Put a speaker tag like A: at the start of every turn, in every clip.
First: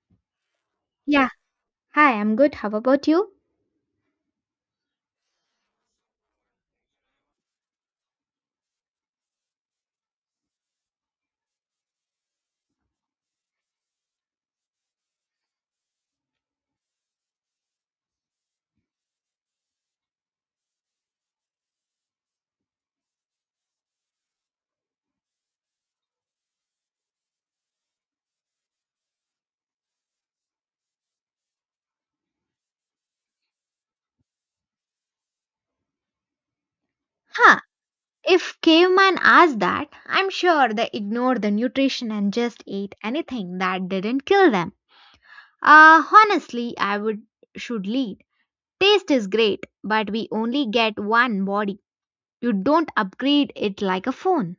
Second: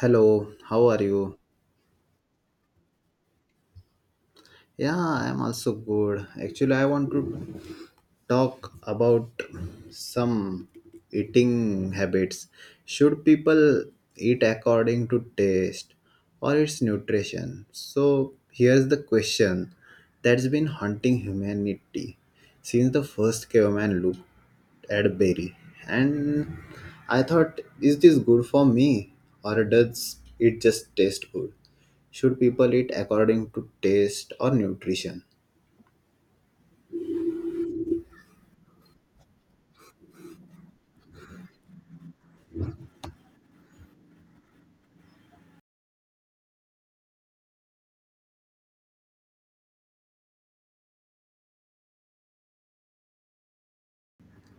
A: Hello, how are
B: Yeah,
A: you?
B: hi, I'm good. How about you?
A: Yeah, I'm also good. Actually, I want to talk about some eating habits. Should people eat according to taste or its nutrition? So, here's the question that's been haunting humanity since the first caveman loop. Cadbury, and I thought, is this good for me or does it just taste good? Should people eat according to taste or nutrition?
B: Huh, if caveman asked that, I'm sure they ignored the nutrition and just ate anything that didn't kill them. Honestly, I would should lead. Taste is great, but we only get one body. You don't upgrade it like a phone.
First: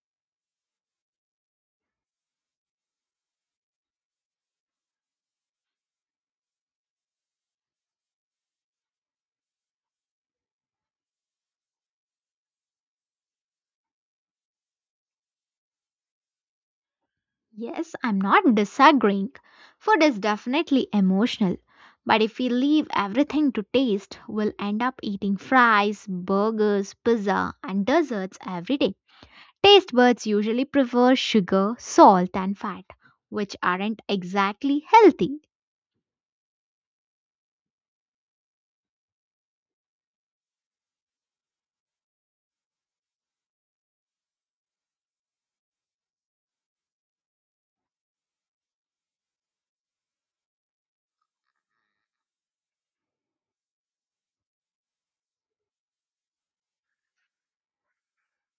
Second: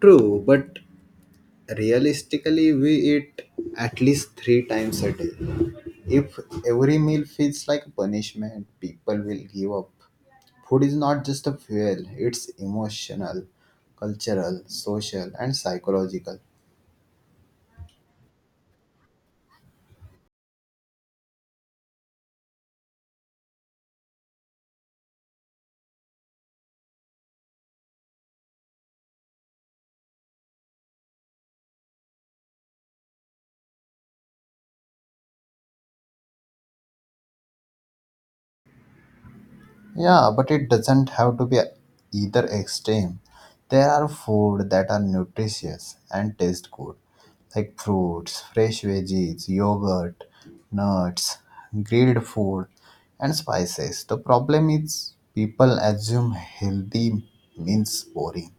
A: True, but realistically, we eat at least three times a day. If every meal feels like a punishment, people will give up. Food is not just a fuel, it's emotional, cultural, social, and psychological.
B: Yes, I'm not disagreeing. Food is definitely emotional. But if we leave everything to taste, we'll end up eating fries, burgers, pizza, and desserts every day. Taste buds usually prefer sugar, salt, and fat, which aren't exactly healthy.
A: Yeah, but it doesn't have to be either extreme. There are food that are nutritious and taste good, like fruits, fresh veggies, yogurt, nuts, grilled food, and spices. The problem is people assume healthy means boring.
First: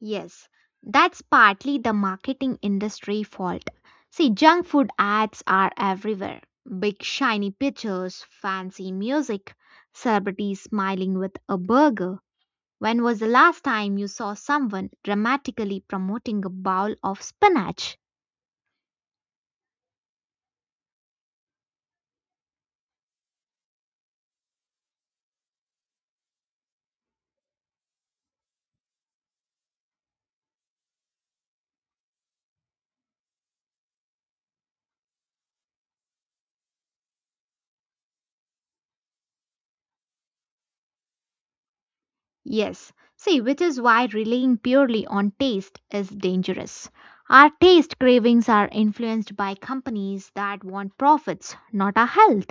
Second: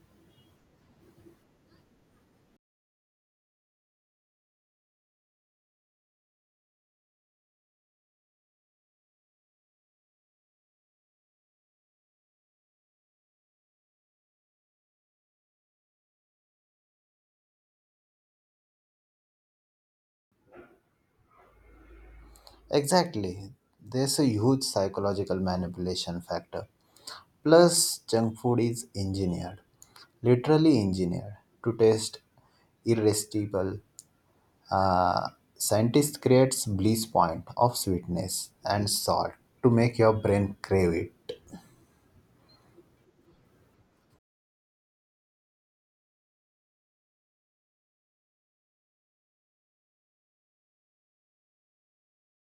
B: Yes, that's partly the marketing industry fault. See, junk food ads are everywhere, big, shiny pictures, fancy music, celebrities smiling with a burger. When was the last time you saw someone dramatically promoting a bowl of spinach?
A: Exactly. There's a huge psychological manipulation factor. Plus, junk food is engineered, literally engineered, to taste irresistible. Uh, Scientists creates bliss point of sweetness and salt to make your brain crave it.
B: Yes. See, which is why relying purely on taste is dangerous. Our taste cravings are influenced by companies that want profits, not our health.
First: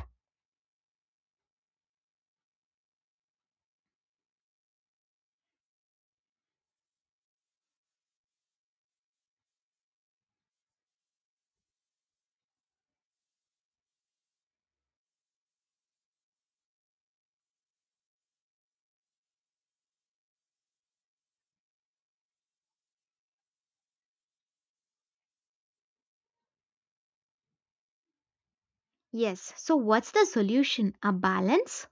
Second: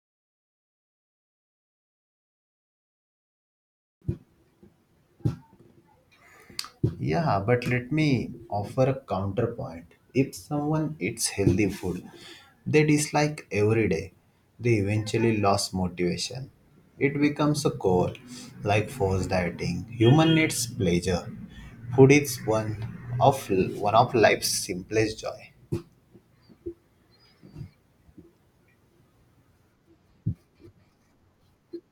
A: Yeah, but let me offer a counterpoint. If someone eats healthy food they dislike every day, they eventually lose motivation. It becomes a core, like forced dieting. Human needs pleasure. Food is of one of life's simplest joy.
B: Yes. So, what's the solution? A balance?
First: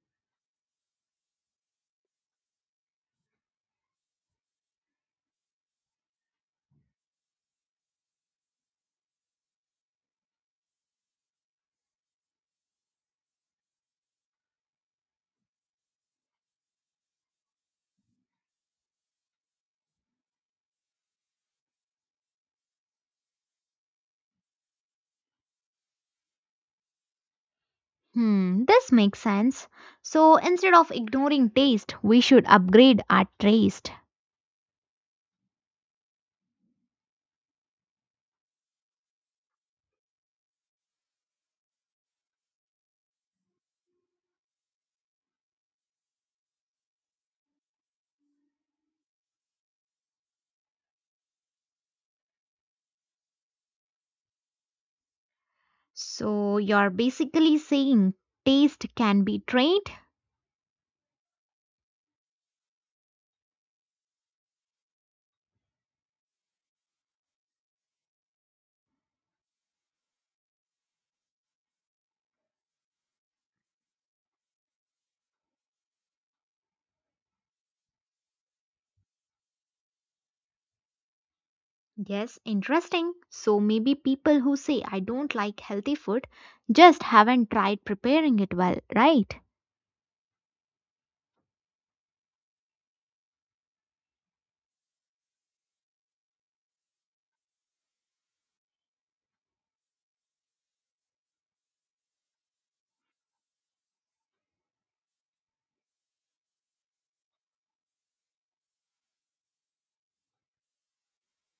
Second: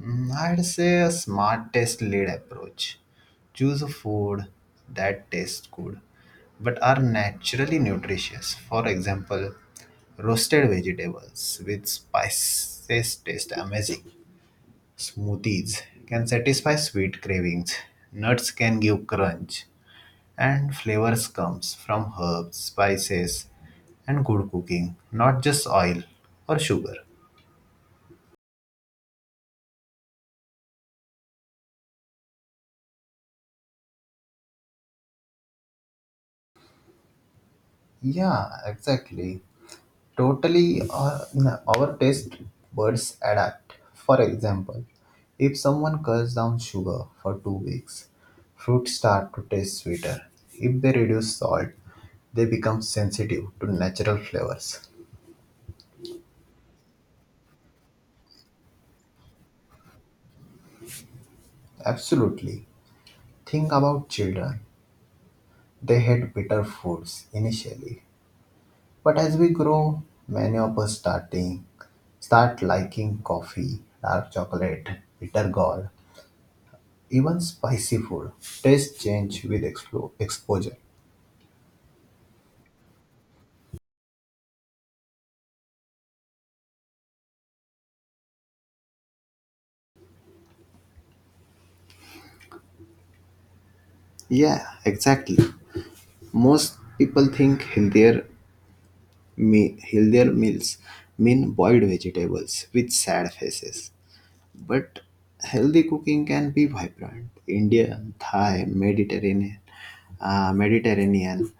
A: I'd say a smart test lead approach. Choose a food that tastes good but are naturally nutritious. For example, roasted vegetables with spices taste amazing. Smoothies can satisfy sweet cravings. Nuts can give crunch and flavors comes from herbs, spices and good cooking, not just oil or sugar.
B: Hmm, this makes sense. So, instead of ignoring taste, we should upgrade our taste.
A: Yeah, exactly. Totally, our taste buds adapt. For example, if someone cuts down sugar for 2 weeks, fruits start to taste sweeter. If they reduce salt, they become sensitive to natural flavors.
B: So, you're basically saying taste can be trained.
A: Absolutely. Think about children. They hate bitter foods initially, but as we grow, many of us start liking coffee, dark chocolate, bitter gall. Even spicy food taste change with exposure.
B: Yes, interesting. So maybe people who say I don't like healthy food just haven't tried preparing it well, right?
A: Yeah, exactly. Most people think healthier, healthier meals mean boiled vegetables with sad faces. But healthy cooking can be vibrant. Indian, Thai, Mediterranean, uh, Mediterranean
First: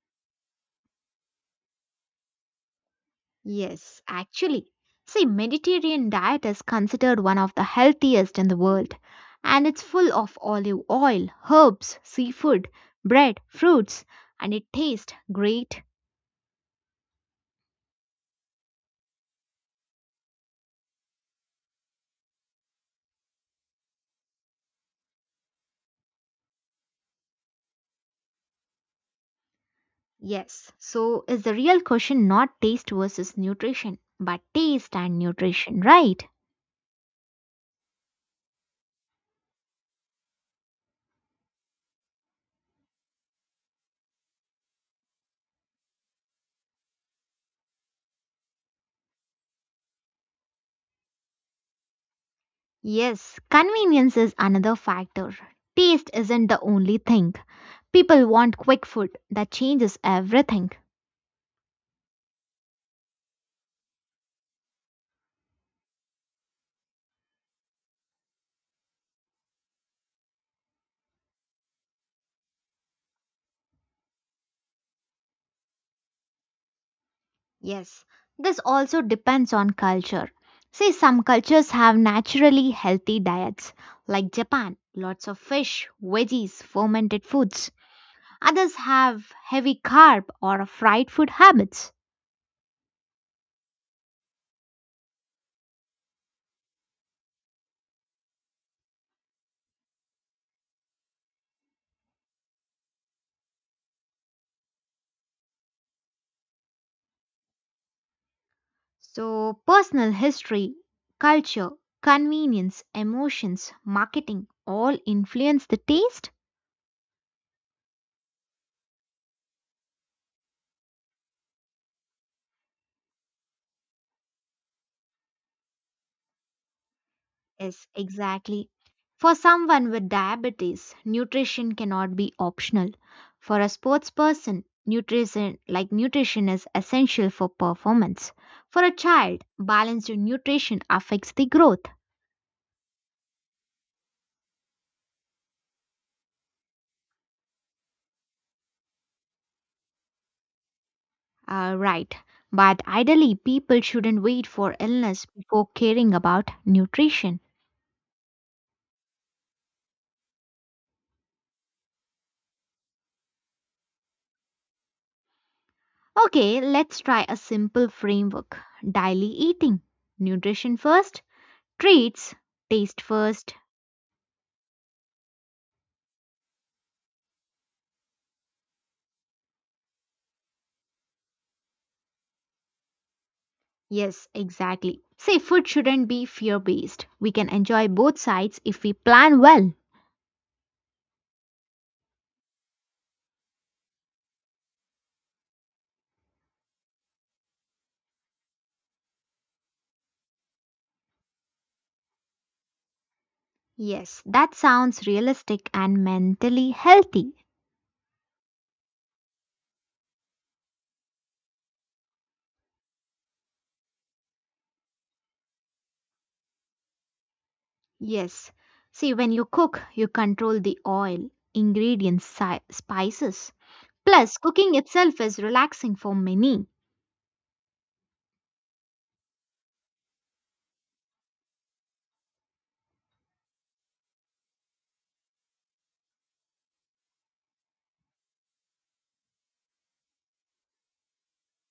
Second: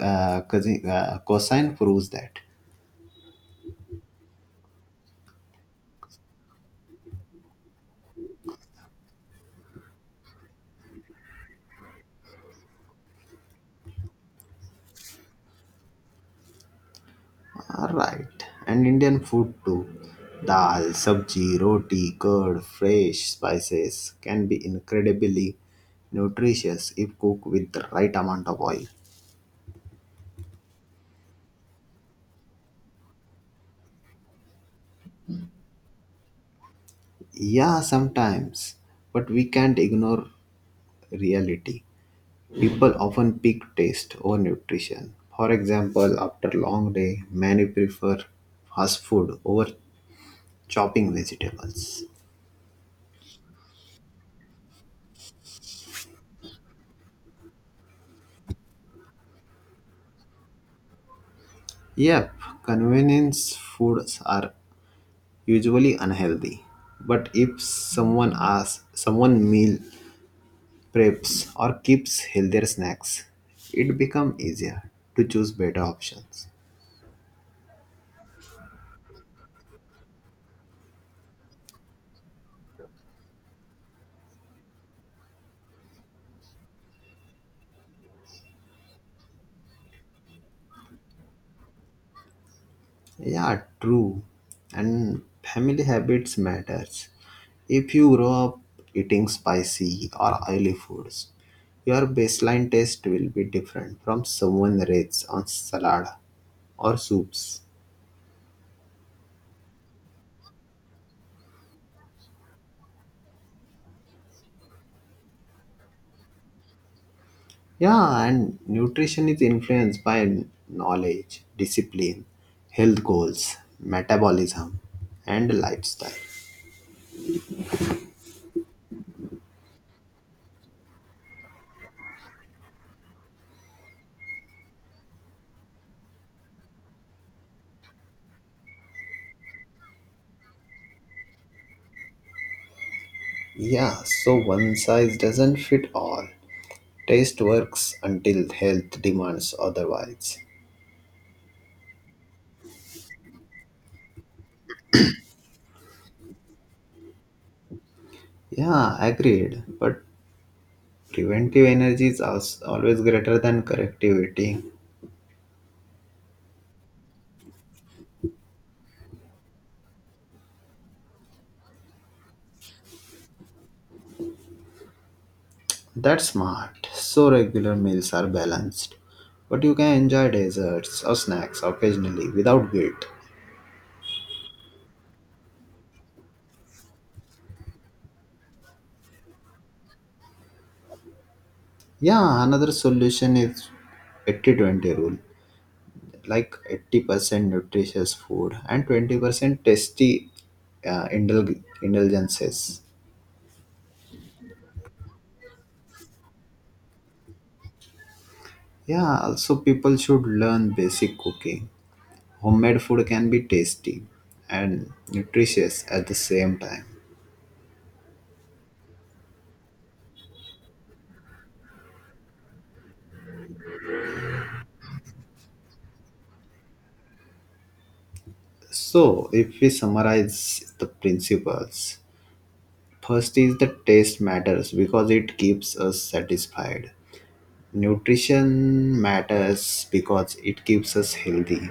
A: uh, cuisine uh, cuisine proves that.
B: Yes. Actually, see, Mediterranean diet is considered one of the healthiest in the world, and it's full of olive oil, herbs, seafood, bread, fruits, and it tastes great.
A: Alright, and Indian food too. Dal, sabji, roti, curd, fresh spices can be incredibly nutritious if cooked with the right amount of oil.
B: Yes. So, is the real question not taste versus nutrition, but taste and nutrition, right?
A: Yeah, sometimes, but we can't ignore reality. People often pick taste over nutrition. For example, after a long day, many prefer fast food over chopping vegetables.
B: Yes, convenience is another factor. Taste isn't the only thing. People want quick food that changes everything.
A: Yep, convenience foods are usually unhealthy. But if someone asks, someone meal preps or keeps healthier snacks, it becomes easier to choose better options.
B: Yes, this also depends on culture. See, some cultures have naturally healthy diets, like Japan, lots of fish, veggies, fermented foods. Others have heavy carb or fried food habits.
A: Yeah, true. And family habits matters. If you grow up eating spicy or oily foods, your baseline taste will be different from someone raised on salad or soups.
B: So, personal history, culture, convenience, emotions, marketing all influence the taste.
A: Yeah, and nutrition is influenced by knowledge, discipline, health goals, metabolism, and lifestyle.
B: Yes, exactly. For someone with diabetes, nutrition cannot be optional. For a sports person, nutrition is essential for performance. For a child, balanced nutrition affects the growth.
A: Yeah, so one size doesn't fit all. Taste works until health demands otherwise.
B: Right. But ideally, people shouldn't wait for illness before caring about nutrition.
A: Yeah, agreed. But preventive energy is always greater than corrective eating.
B: Okay, let's try a simple framework. Daily eating. Nutrition first. Treats, taste first.
A: That's smart. So regular meals are balanced. But you can enjoy desserts or snacks occasionally without guilt.
B: Yes, exactly. Say food shouldn't be fear based. We can enjoy both sides if we plan well.
A: Yeah, another solution is 80-20 rule. Like 80% nutritious food and 20% tasty indulgences.
B: Yes, that sounds realistic and mentally healthy.
A: Yeah, also people should learn basic cooking. Homemade food can be tasty and nutritious at the same time.
B: Yes. See, when you cook, you control the oil, ingredients, spices. Plus, cooking itself is relaxing for many.
A: So, if we summarize the principles, first is the taste matters because it keeps us satisfied. Nutrition matters because it keeps us healthy.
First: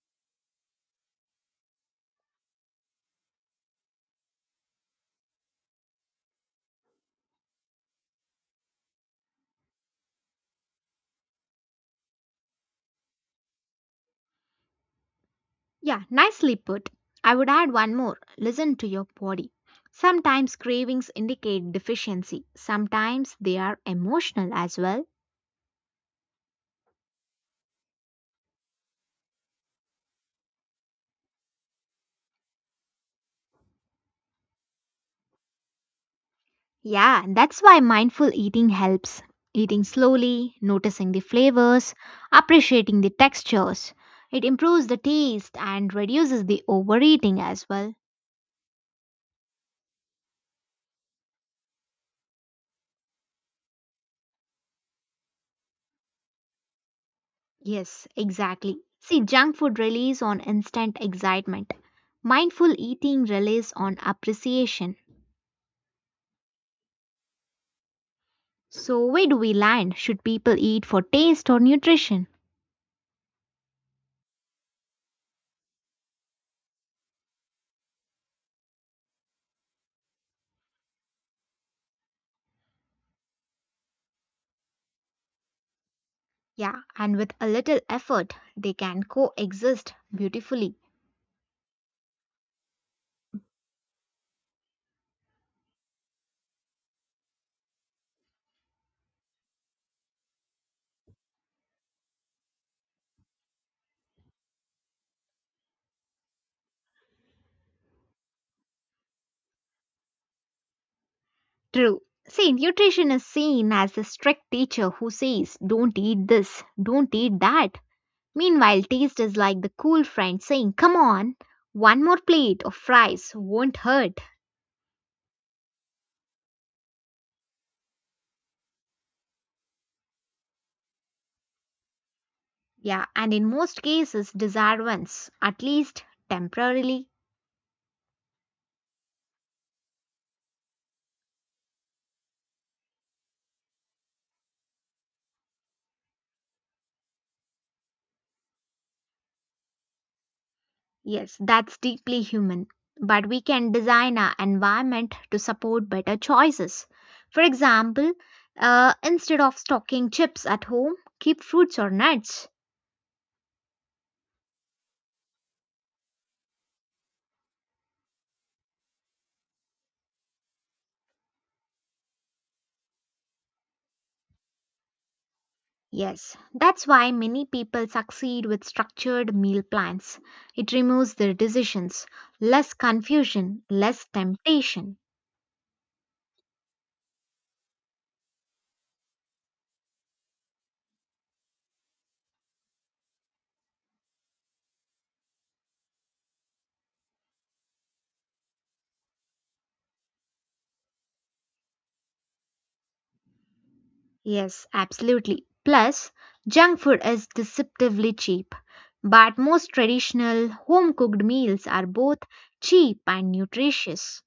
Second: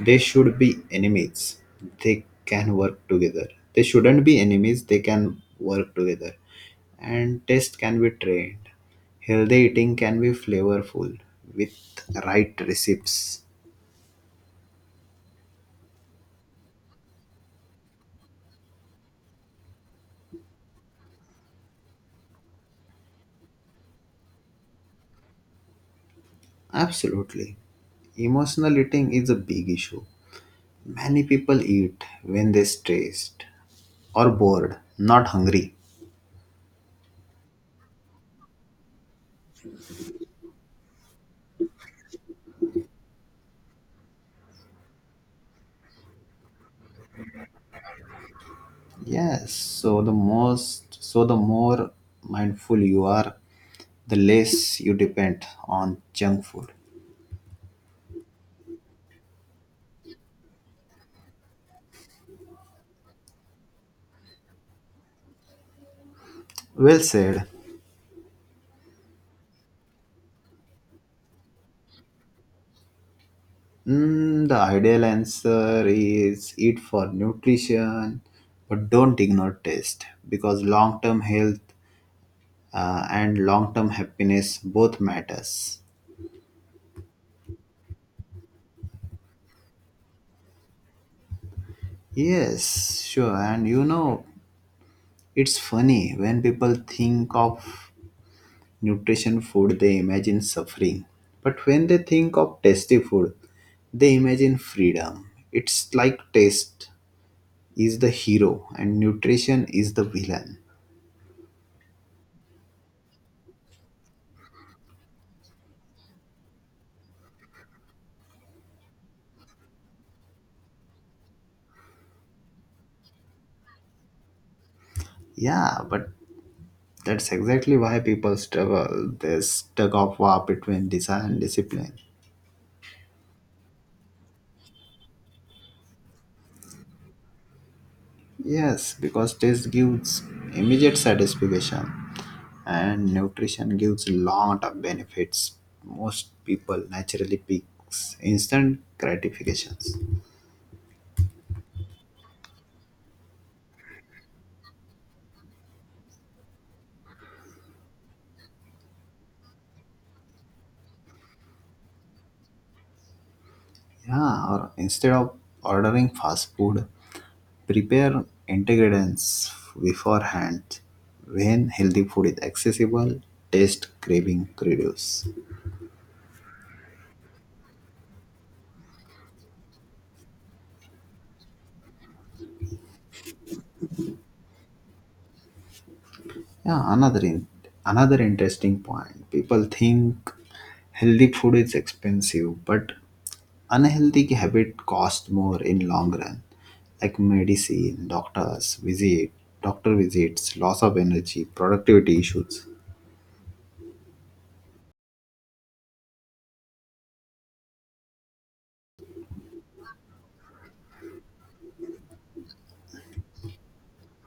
A: They should be enemies. They can work together. They shouldn't be enemies. They can work together. And taste can be trained. Healthy eating can be flavorful with right recipes.
B: Yeah, nicely put. I would add one more, listen to your body. Sometimes cravings indicate deficiency, sometimes they are emotional as well.
A: Absolutely. Emotional eating is a big issue. Many people eat when they're stressed or bored, not hungry.
B: Yeah, that's why mindful eating helps. Eating slowly, noticing the flavors, appreciating the textures. It improves the taste and reduces the overeating as well.
A: Yes, so the most so the more mindful you are, the less you depend on junk food.
B: Yes, exactly. See, junk food relies on instant excitement. Mindful eating relies on appreciation.
A: Well said.
B: So, where do we land? Should people eat for taste or nutrition?
A: The ideal answer is eat for nutrition, but don't ignore taste because long-term health and long-term happiness both matters.
B: Yeah, and with a little effort, they can coexist beautifully.
A: Yes, sure. And you know, it's funny when people think of nutrition food they imagine suffering, but when they think of tasty food they imagine freedom. It's like taste is the hero and nutrition is the villain.
B: True. See, nutrition is seen as a strict teacher who says, don't eat this, don't eat that. Meanwhile, taste is like the cool friend saying, come on, one more plate of fries won't hurt.
A: Yeah, but that's exactly why people struggle. There's tug of war between desire and discipline.
B: Yeah, and in most cases, desire wins, at least temporarily.
A: Yes, because taste gives immediate satisfaction and nutrition gives a lot of benefits. Most people naturally picks instant gratifications.
B: Yes, that's deeply human. But we can design our environment to support better choices. For example, instead of stocking chips at home, keep fruits or nuts.
A: Yeah, or instead of ordering fast food, prepare ingredients beforehand. When healthy food is accessible, taste craving reduce.
B: Yes, that's why many people succeed with structured meal plans. It removes their decisions, less confusion, less temptation.
A: Yeah, another interesting point. People think healthy food is expensive, but unhealthy habit cost more in long run, like medicine, doctor visits, loss of energy, productivity issues.
B: Yes, absolutely. Plus, junk food is deceptively cheap. But most traditional home cooked meals are both cheap and nutritious.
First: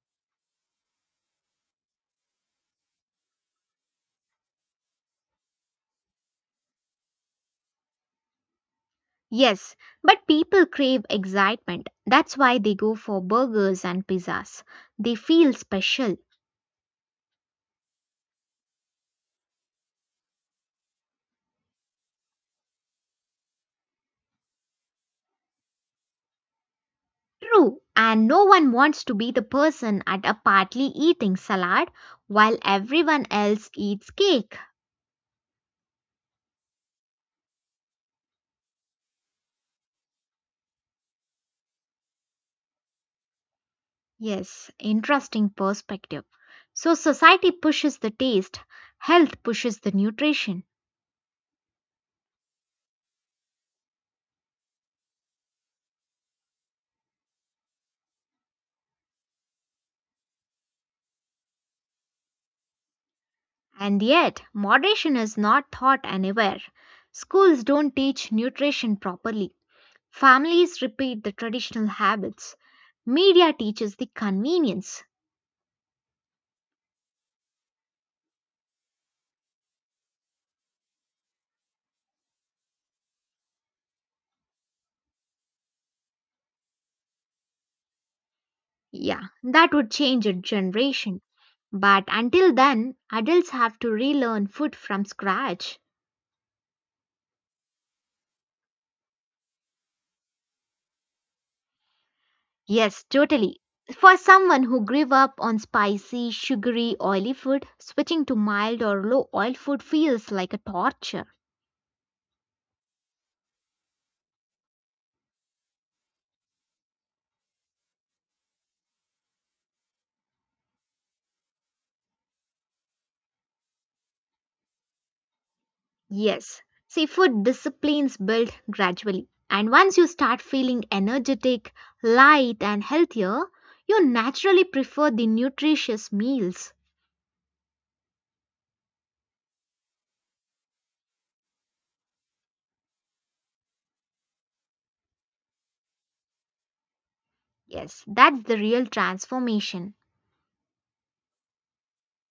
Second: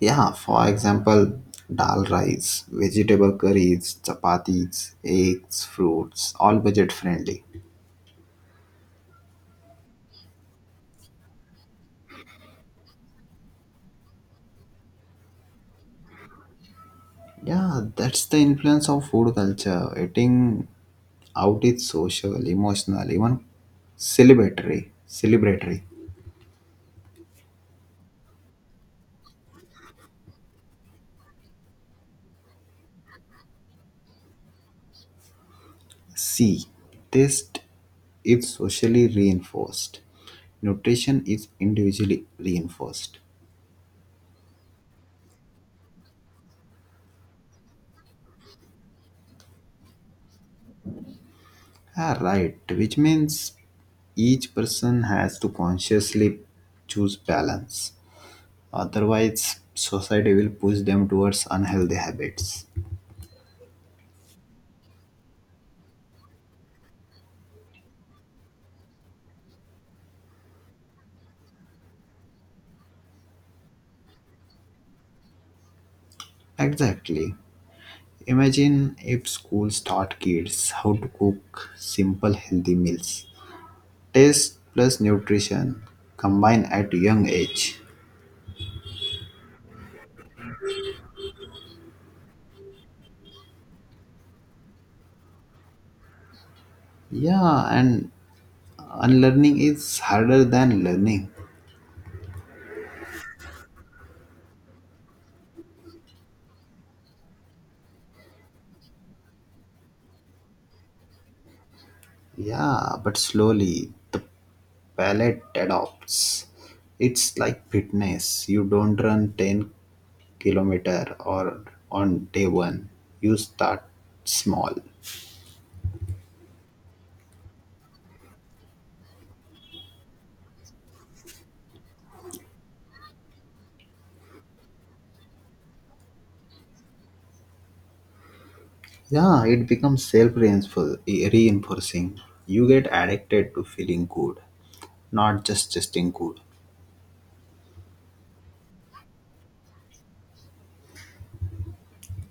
A: Yeah, for example, dal rice, vegetable curries, chapatis, eggs, fruits, all budget friendly.
B: Yes, but people crave excitement. That's why they go for burgers and pizzas. They feel special.
A: Yeah, that's the influence of food culture. Eating out is social, emotional, even celebratory. Celebratory.
B: True, and no one wants to be the person at a party eating salad while everyone else eats cake.
A: C. Taste is socially reinforced. Nutrition is individually reinforced.
B: Yes, interesting perspective. So, society pushes the taste, health pushes the nutrition.
A: Ah, right, which means each person has to consciously choose balance. Otherwise, society will push them towards unhealthy habits.
B: And yet, moderation is not taught anywhere. Schools don't teach nutrition properly. Families repeat the traditional habits. Media teaches the convenience.
A: Exactly. Imagine if schools taught kids how to cook simple healthy meals. Taste plus nutrition combined at young age.
B: Yeah, that would change a generation. But until then, adults have to relearn food from scratch.
A: Yeah, and unlearning is harder than learning.
B: Yes, totally. For someone who grew up on spicy, sugary, oily food, switching to mild or low oil food feels like a torture.
A: Yeah, but slowly the palate adopts. It's like fitness. You don't run 10 kilometer or on day one. You start small.
B: Yes. See, food disciplines build gradually. And once you start feeling energetic, light, and healthier, you naturally prefer the nutritious meals.
A: Yeah, it becomes self-reinforcing. You get addicted to feeling good, not just tasting good.
B: Yes, that's the real transformation.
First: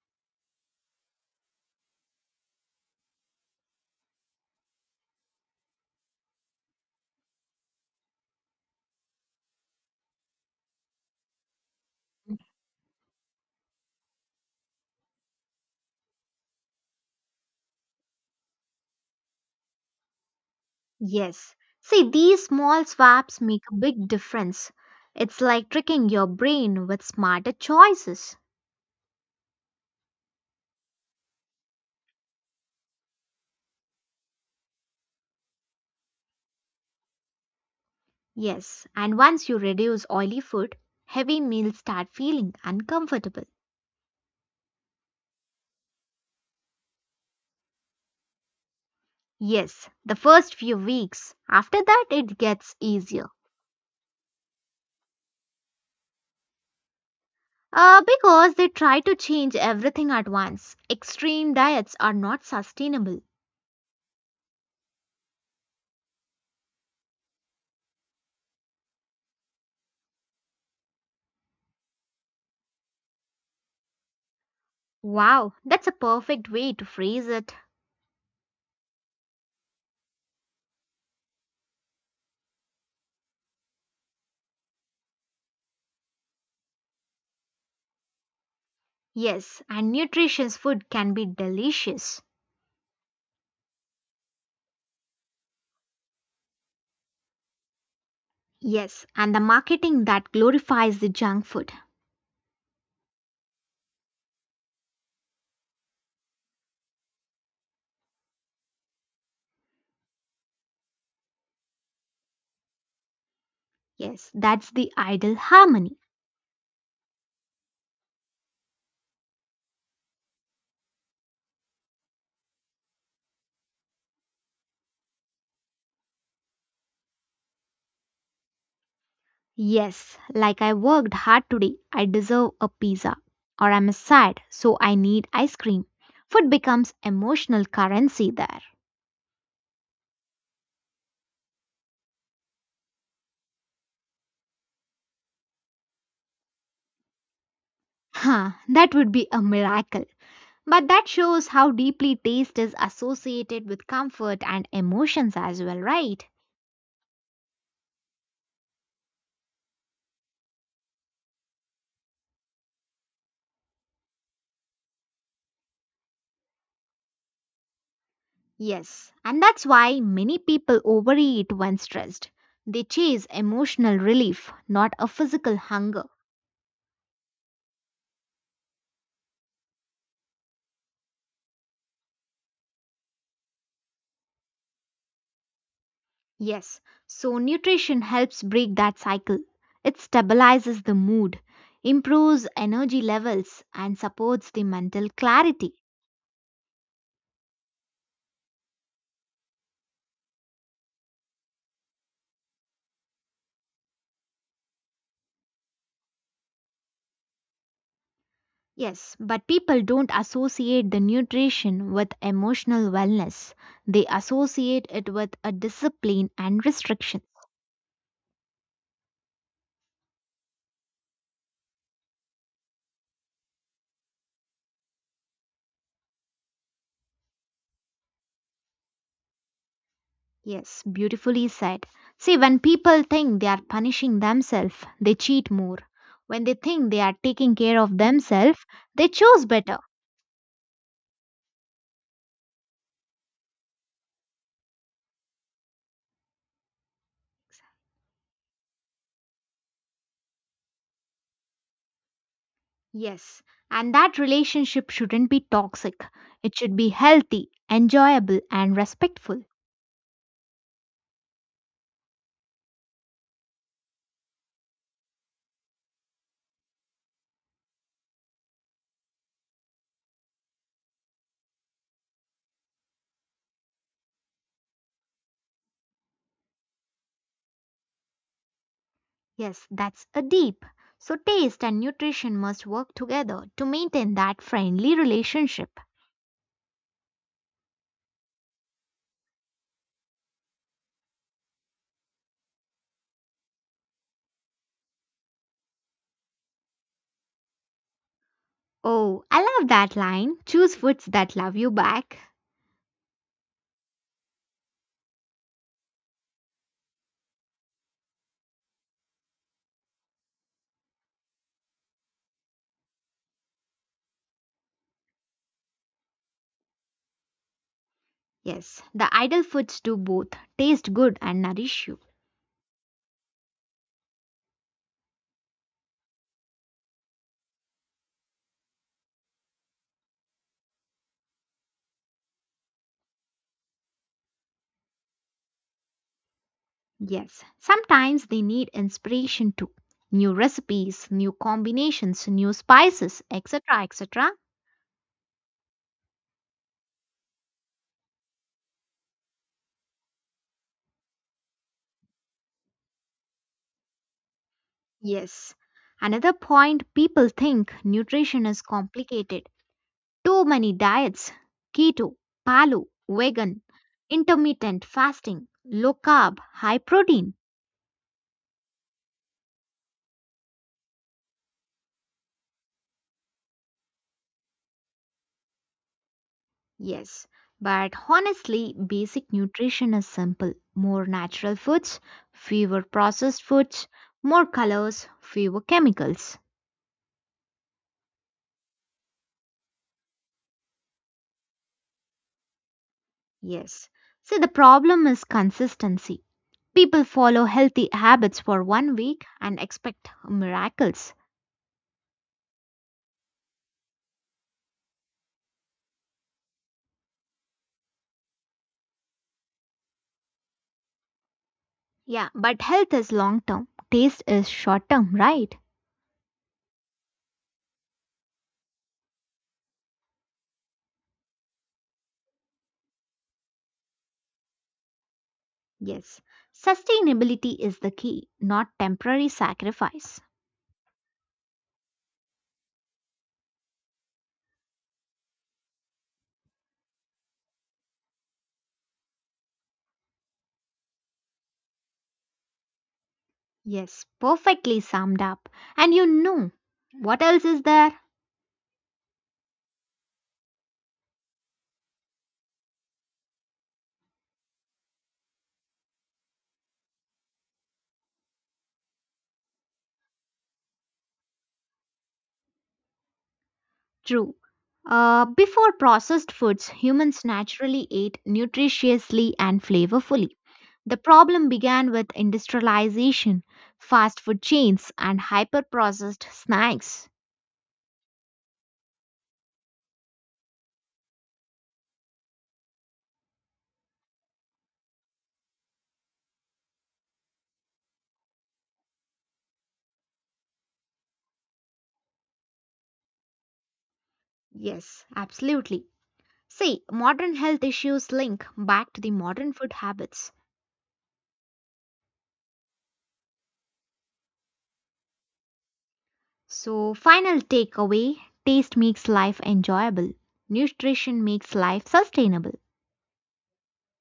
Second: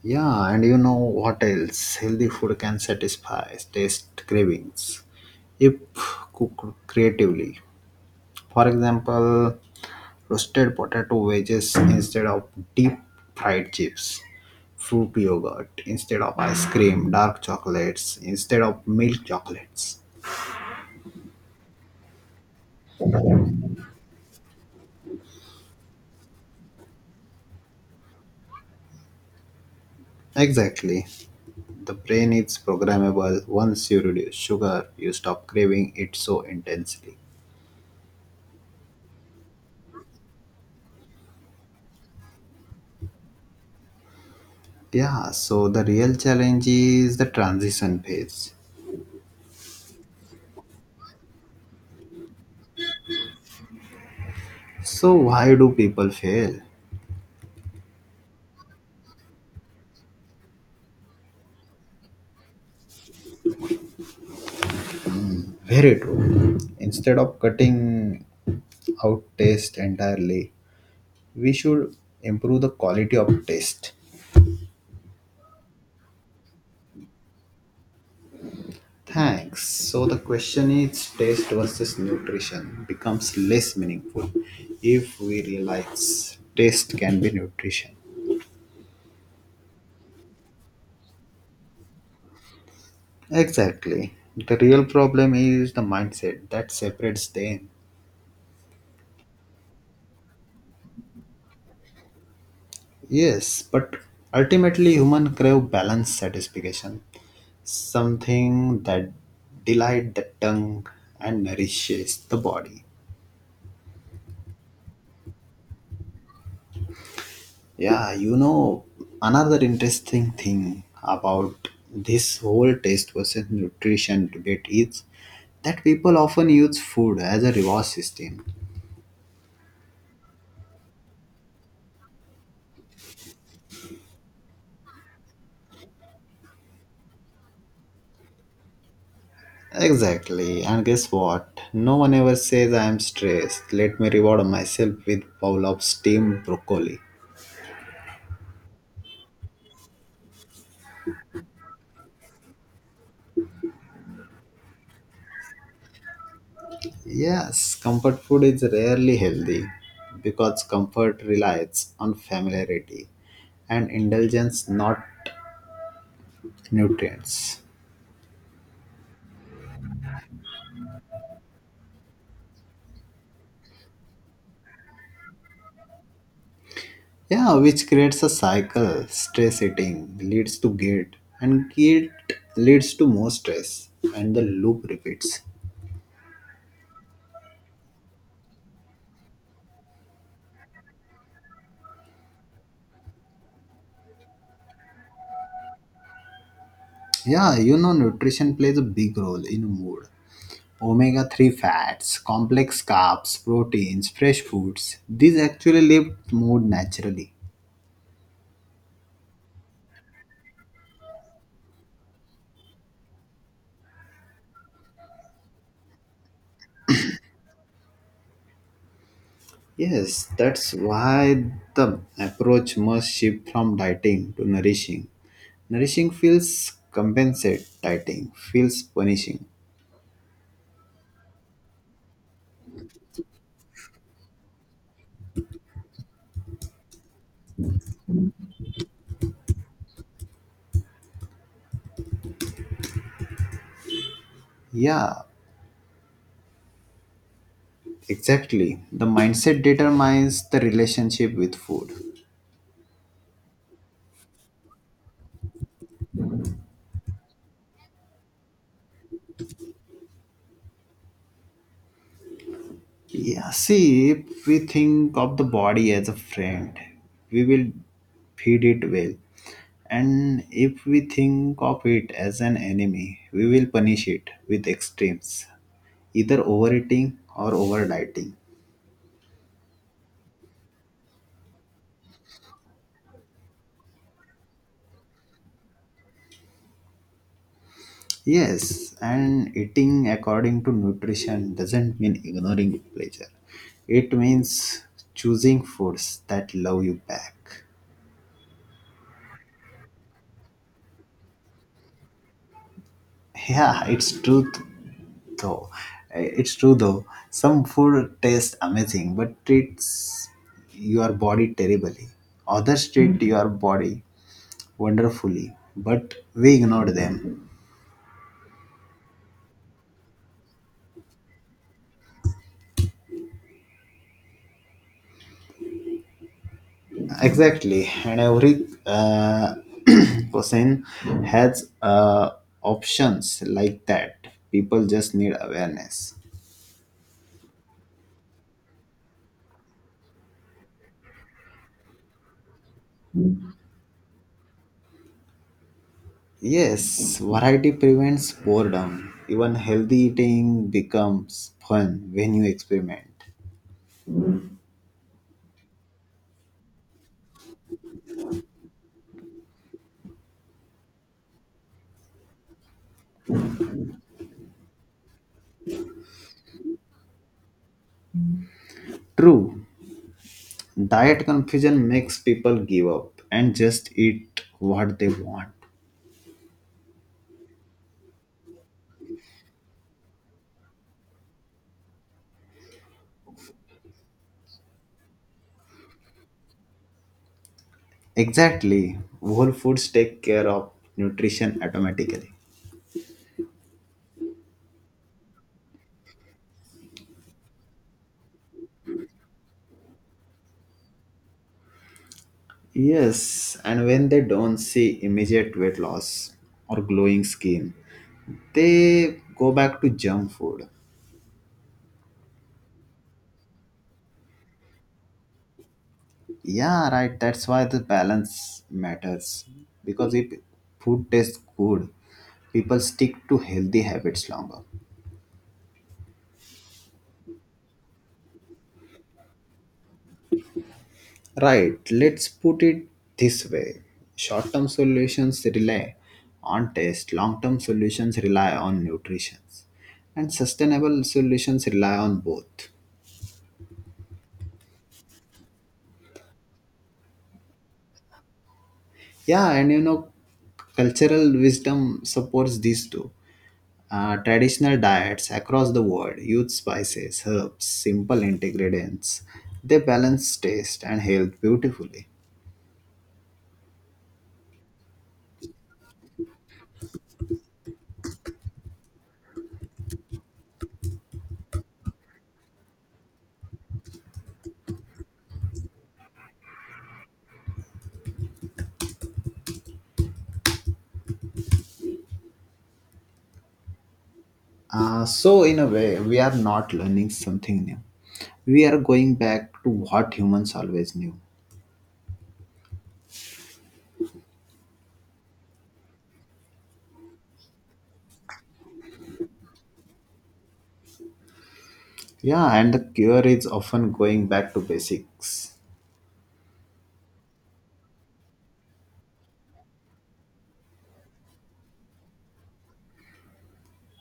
A: Yeah, and you know what else? Healthy food can satisfy taste cravings if cooked creatively. For example, roasted potato wedges instead of deep fried chips, fruit yogurt instead of ice cream, dark chocolates instead of milk chocolates.
B: Yes. See, these small swaps make a big difference. It's like tricking your brain with smarter choices.
A: Exactly. The brain is programmable. Once you reduce sugar, you stop craving it so intensely.
B: Yes, and once you reduce oily food, heavy meals start feeling uncomfortable.
A: Yeah, so the real challenge is the transition phase.
B: Yes, the first few weeks. After that, it gets easier.
A: So, why do people fail?
B: Because they try to change everything at once. Extreme diets are not sustainable.
A: Very true. Instead of cutting out taste entirely, we should improve the quality of taste.
B: Wow, that's a perfect way to phrase it.
A: Thanks. So the question is taste versus nutrition becomes less meaningful if we realize taste can be nutrition.
B: Yes, and nutritious food can be delicious.
A: Exactly, the real problem is the mindset that separates them.
B: Yes, and the marketing that glorifies the junk food.
A: Yes, but ultimately human crave balance satisfaction, something that delight the tongue and nourishes the body.
B: Yes, that's the ideal harmony.
A: Yeah, you know, another interesting thing about this whole taste versus nutrition debate is that people often use food as a reward system.
B: Yes, like I worked hard today, I deserve a pizza. Or I'm sad, so I need ice cream. Food becomes emotional currency there.
A: Exactly, and guess what? No one ever says I am stressed. Let me reward myself with bowl of steamed broccoli.
B: Huh, that would be a miracle. But that shows how deeply taste is associated with comfort and emotions as well, right?
A: Yes, comfort food is rarely healthy because comfort relies on familiarity and indulgence, not nutrients.
B: Yes, and that's why many people overeat when stressed. They chase emotional relief, not a physical hunger.
A: Yeah, which creates a cycle. Stress eating leads to guilt, and guilt leads to more stress, and the loop repeats.
B: Yes, so nutrition helps break that cycle. It stabilizes the mood, improves energy levels, and supports the mental clarity.
A: Yeah, you know, nutrition plays a big role in mood. Omega 3 fats, complex carbs, proteins, fresh foods, these actually lift mood naturally.
B: Yes, but people don't associate the nutrition with emotional wellness. They associate it with a discipline and restriction.
A: Yes, that's why the approach must shift from dieting to nourishing. Nourishing feels compensate, dieting feels punishing.
B: Yes, beautifully said. See, when people think they are punishing themselves, they cheat more. When they think they are taking care of themselves, they choose better.
A: Yeah, exactly. The mindset determines the relationship with food.
B: Yes, and that relationship shouldn't be toxic. It should be healthy, enjoyable, and respectful.
A: Yeah, see, if we think of the body as a friend, we will feed it well. And if we think of it as an enemy, we will punish it with extremes, either overeating or overdieting.
B: Yes, that's a deep. So, taste and nutrition must work together to maintain that friendly relationship.
A: Yes, and eating according to nutrition doesn't mean ignoring pleasure. It means choosing foods that love you back.
B: Oh, I love that line, choose foods that love you back.
A: Yeah, it's true though. Eh, It's true though. Some food tastes amazing, but treats your body terribly. Others treat your body wonderfully, but we ignore them.
B: Yes, the idle foods do both, taste good and nourish you.
A: Exactly, and every person has options like that. People just need awareness.
B: Yes, sometimes they need inspiration too. New recipes, new combinations, new spices, etc. etc.
A: Yes, variety prevents boredom. Even healthy eating becomes fun when you experiment.
B: Yes. Another point, people think nutrition is complicated. Too many diets, keto, paleo, vegan, intermittent fasting, low carb, high protein.
A: True, diet confusion makes people give up and just eat what they want.
B: Yes, but honestly, basic nutrition is simple. More natural foods, fewer processed foods, more colors, fewer chemicals.
A: Exactly, whole foods take care of nutrition automatically.
B: Yes. See, the problem is consistency. People follow healthy habits for one week and expect miracles.
A: Yes, and when they don't see immediate weight loss or glowing skin, they go back to junk food.
B: Yeah, but health is long term, taste is short term, right?
A: Yeah, right. That's why the balance matters. Because if food tastes good, people stick to healthy habits longer.
B: Yes. Sustainability is the key, not temporary sacrifice.
A: Right. Let's put it this way, short term solutions rely on taste, long term solutions rely on nutrition, and sustainable solutions rely on both.
B: Yes, perfectly summed up. And you know what else is there?
A: Yeah, and you know, cultural wisdom supports these two. Traditional diets across the world use spices, herbs, simple ingredients. They balance taste and health beautifully.
B: True. Before processed foods, humans naturally ate nutritiously and flavorfully. The problem began with industrialization, fast food chains, and hyper processed snacks.
A: So, in a way, we are not learning something new. We are going back to what humans always knew.
B: Yes, absolutely. See, modern health issues link back to the modern food habits.
A: Yeah, and the cure is often going back to basics.
B: So, final takeaway, taste makes life enjoyable, nutrition makes life sustainable.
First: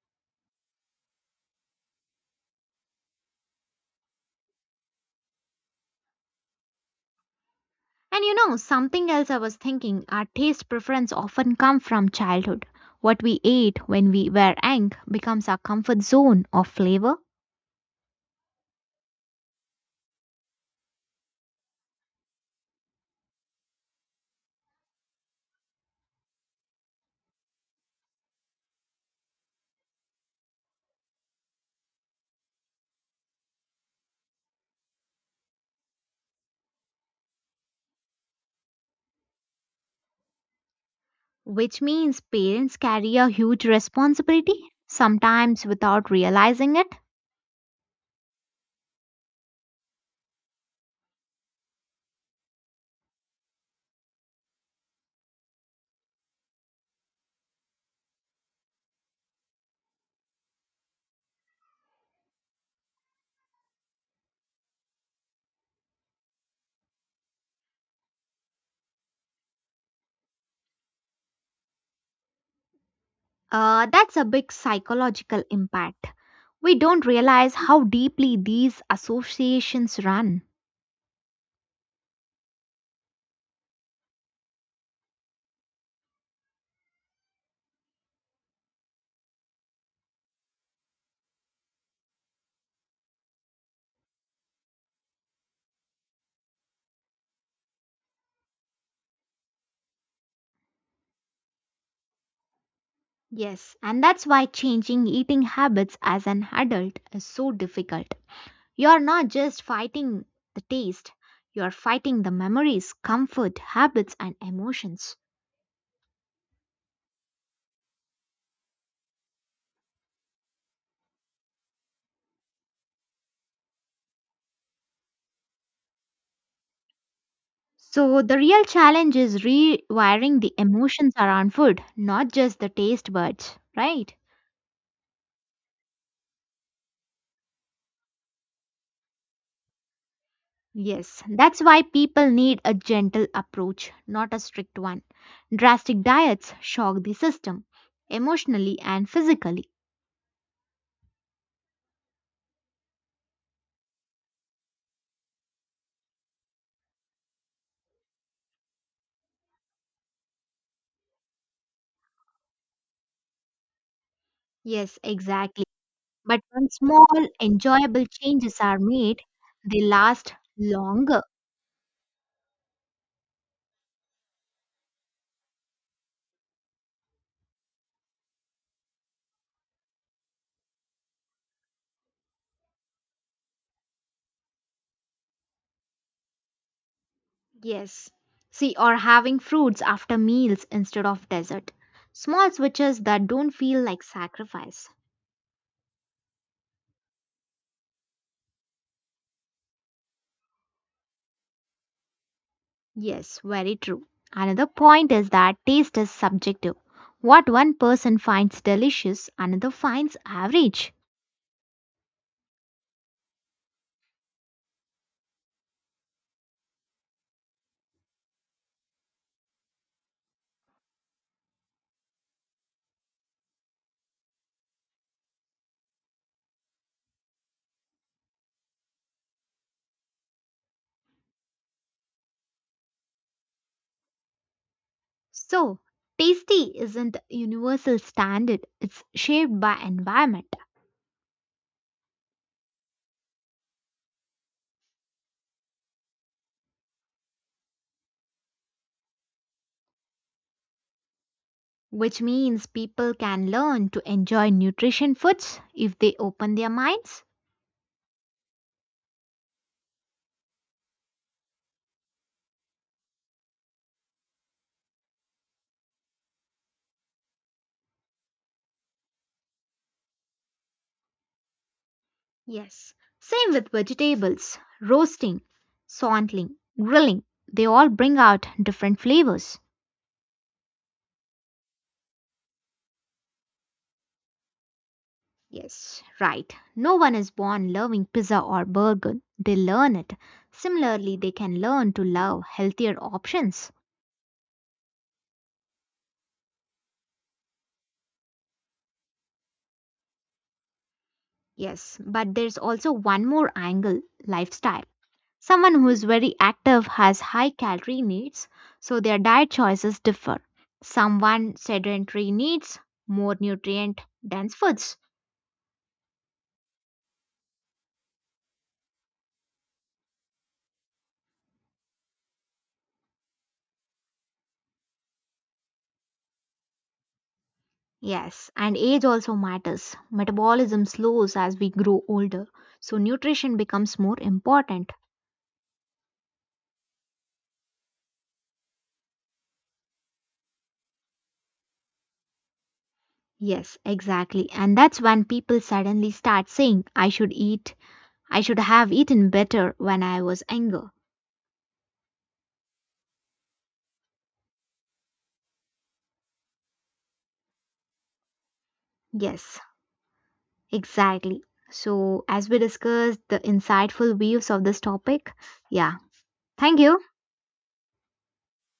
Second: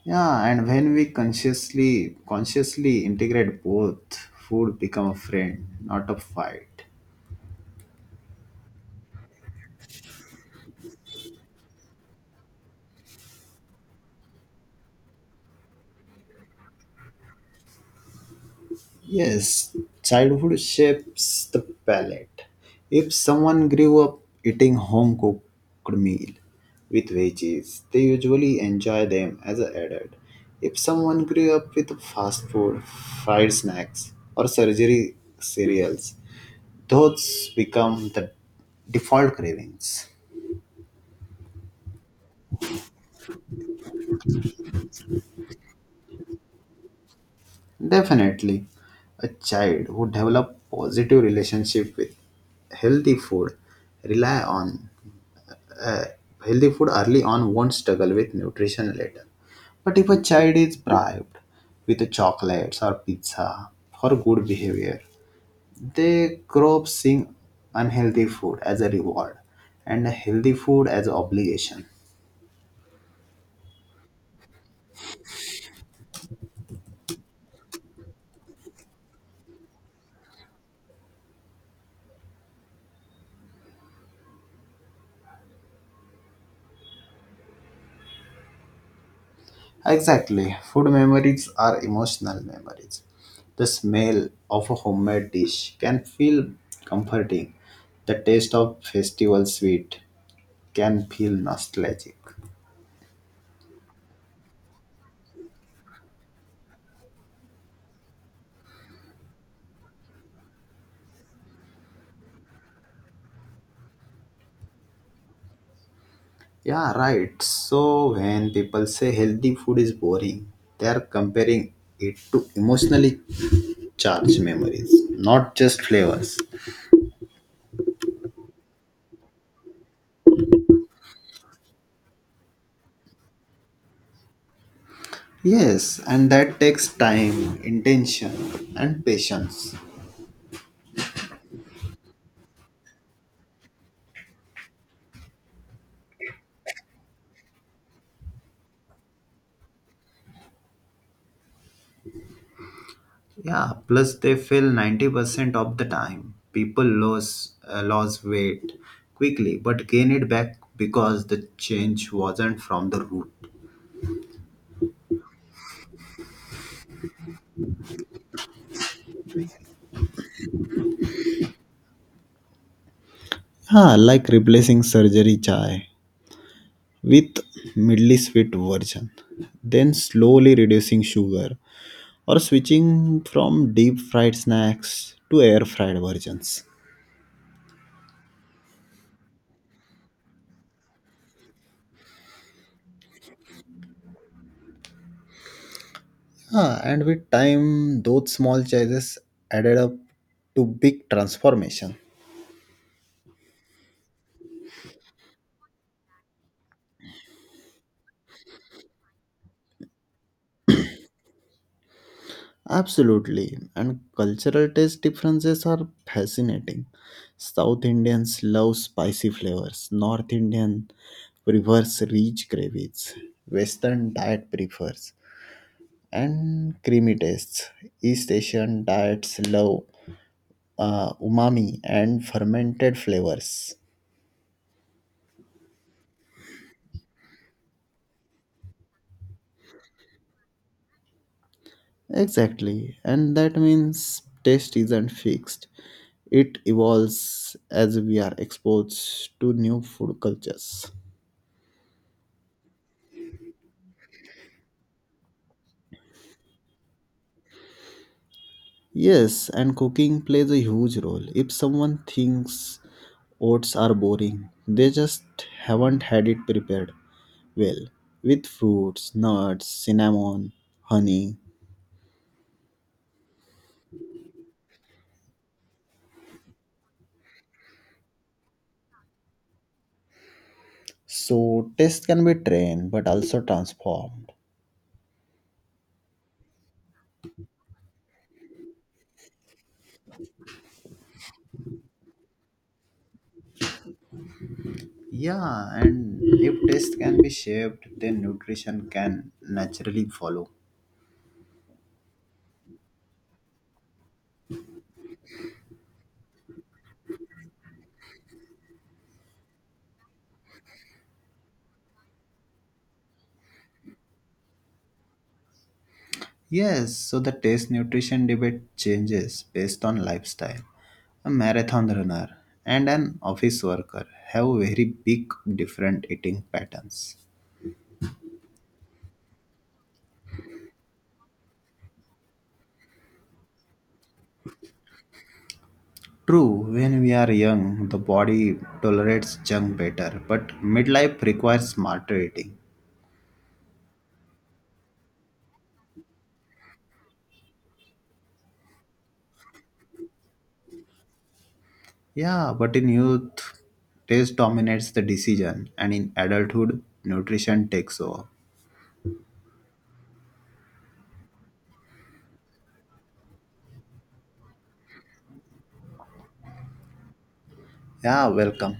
A: Yeah, and when we consciously integrate both, food become a friend, not a fight.
B: And you know, something else I was thinking, our taste preference often come from childhood. What we ate when we were young becomes our comfort zone of flavor,
A: Yes, childhood shapes the palate. If someone grew up eating home cooked meal with veggies, they usually enjoy them as an adult. If someone grew up with fast food, fried snacks, or surgery cereals, those become the default cravings.
B: which means parents carry a huge responsibility, sometimes without realizing it.
A: Definitely, a child who develop positive relationship with healthy food rely on uh, healthy food early on won't struggle with nutrition later. But if a child is bribed with chocolates or pizza for good behavior, they grow up seeing unhealthy food as a reward and healthy food as an obligation.
B: That's a big psychological impact. We don't realize how deeply these associations run.
A: Exactly, food memories are emotional memories. The smell of a homemade dish can feel comforting. The taste of festival sweet can feel nostalgic.
B: Yes, and that's why changing eating habits as an adult is so difficult. You're not just fighting the taste, you're fighting the memories, comfort, habits, and emotions.
A: Yeah, right. So when people say healthy food is boring, they are comparing it to emotionally charged memories, not just flavors.
B: So, the real challenge is rewiring the emotions around food, not just the taste buds, right?
A: Yes, and that takes time, intention, and patience.
B: Yes, that's why people need a gentle approach, not a strict one. Drastic diets shock the system, emotionally and physically.
A: Yeah, plus they fail 90% of the time. People lose weight quickly but gain it back because the change wasn't from the root.
B: Yes, exactly. But when small, enjoyable changes are made, they last longer.
A: Yeah, like replacing surgery chai with mildly sweet version, then slowly reducing sugar or switching from deep fried snacks to air fried versions.
B: Yes. See, or having fruits after meals instead of dessert. Small switches that don't feel like sacrifice.
A: Ah, and with time, those small choices added up to big transformation.
B: Yes, very true. Another point is that taste is subjective. What one person finds delicious, another finds average.
A: Absolutely, and cultural taste differences are fascinating. South Indians love spicy flavors, North Indian prefers rich gravies, Western diet prefers and creamy tastes. East Asian diets love umami and fermented flavors.
B: So, tasty isn't a universal standard, it's shaped by environment,
A: Exactly, and that means taste isn't fixed. It evolves as we are exposed to new food cultures.
B: which means people can learn to enjoy nutrition foods if they open their minds.
A: Yes, and cooking plays a huge role. If someone thinks oats are boring, they just haven't had it prepared well with fruits, nuts, cinnamon, honey.
B: Yes. Same with vegetables, roasting, sauteing, grilling. They all bring out different flavors.
A: So taste can be trained but also transformed.
B: Yes, right. No one is born loving pizza or burger. They learn it. Similarly, they can learn to love healthier options.
A: Yeah, and if taste can be shaped, then nutrition can naturally follow.
B: Yes, but there's also one more angle, lifestyle. Someone who is very active has high calorie needs, so their diet choices differ. Someone sedentary needs more nutrient dense foods.
A: Yes, so the taste nutrition debate changes based on lifestyle. A marathon runner and an office worker have very big different eating patterns.
B: Yes, and age also matters. Metabolism slows as we grow older, so nutrition becomes more important.
A: True, when we are young, the body tolerates junk better, but midlife requires smarter eating.
B: Yes, exactly. And that's when people suddenly start saying, I should have eaten better when I was younger.
A: Yeah, but in youth, taste dominates the decision, and in adulthood, nutrition takes over.
B: Yes, exactly. So, as we discussed the insightful views of this topic, yeah. Thank you.
A: Yeah, welcome.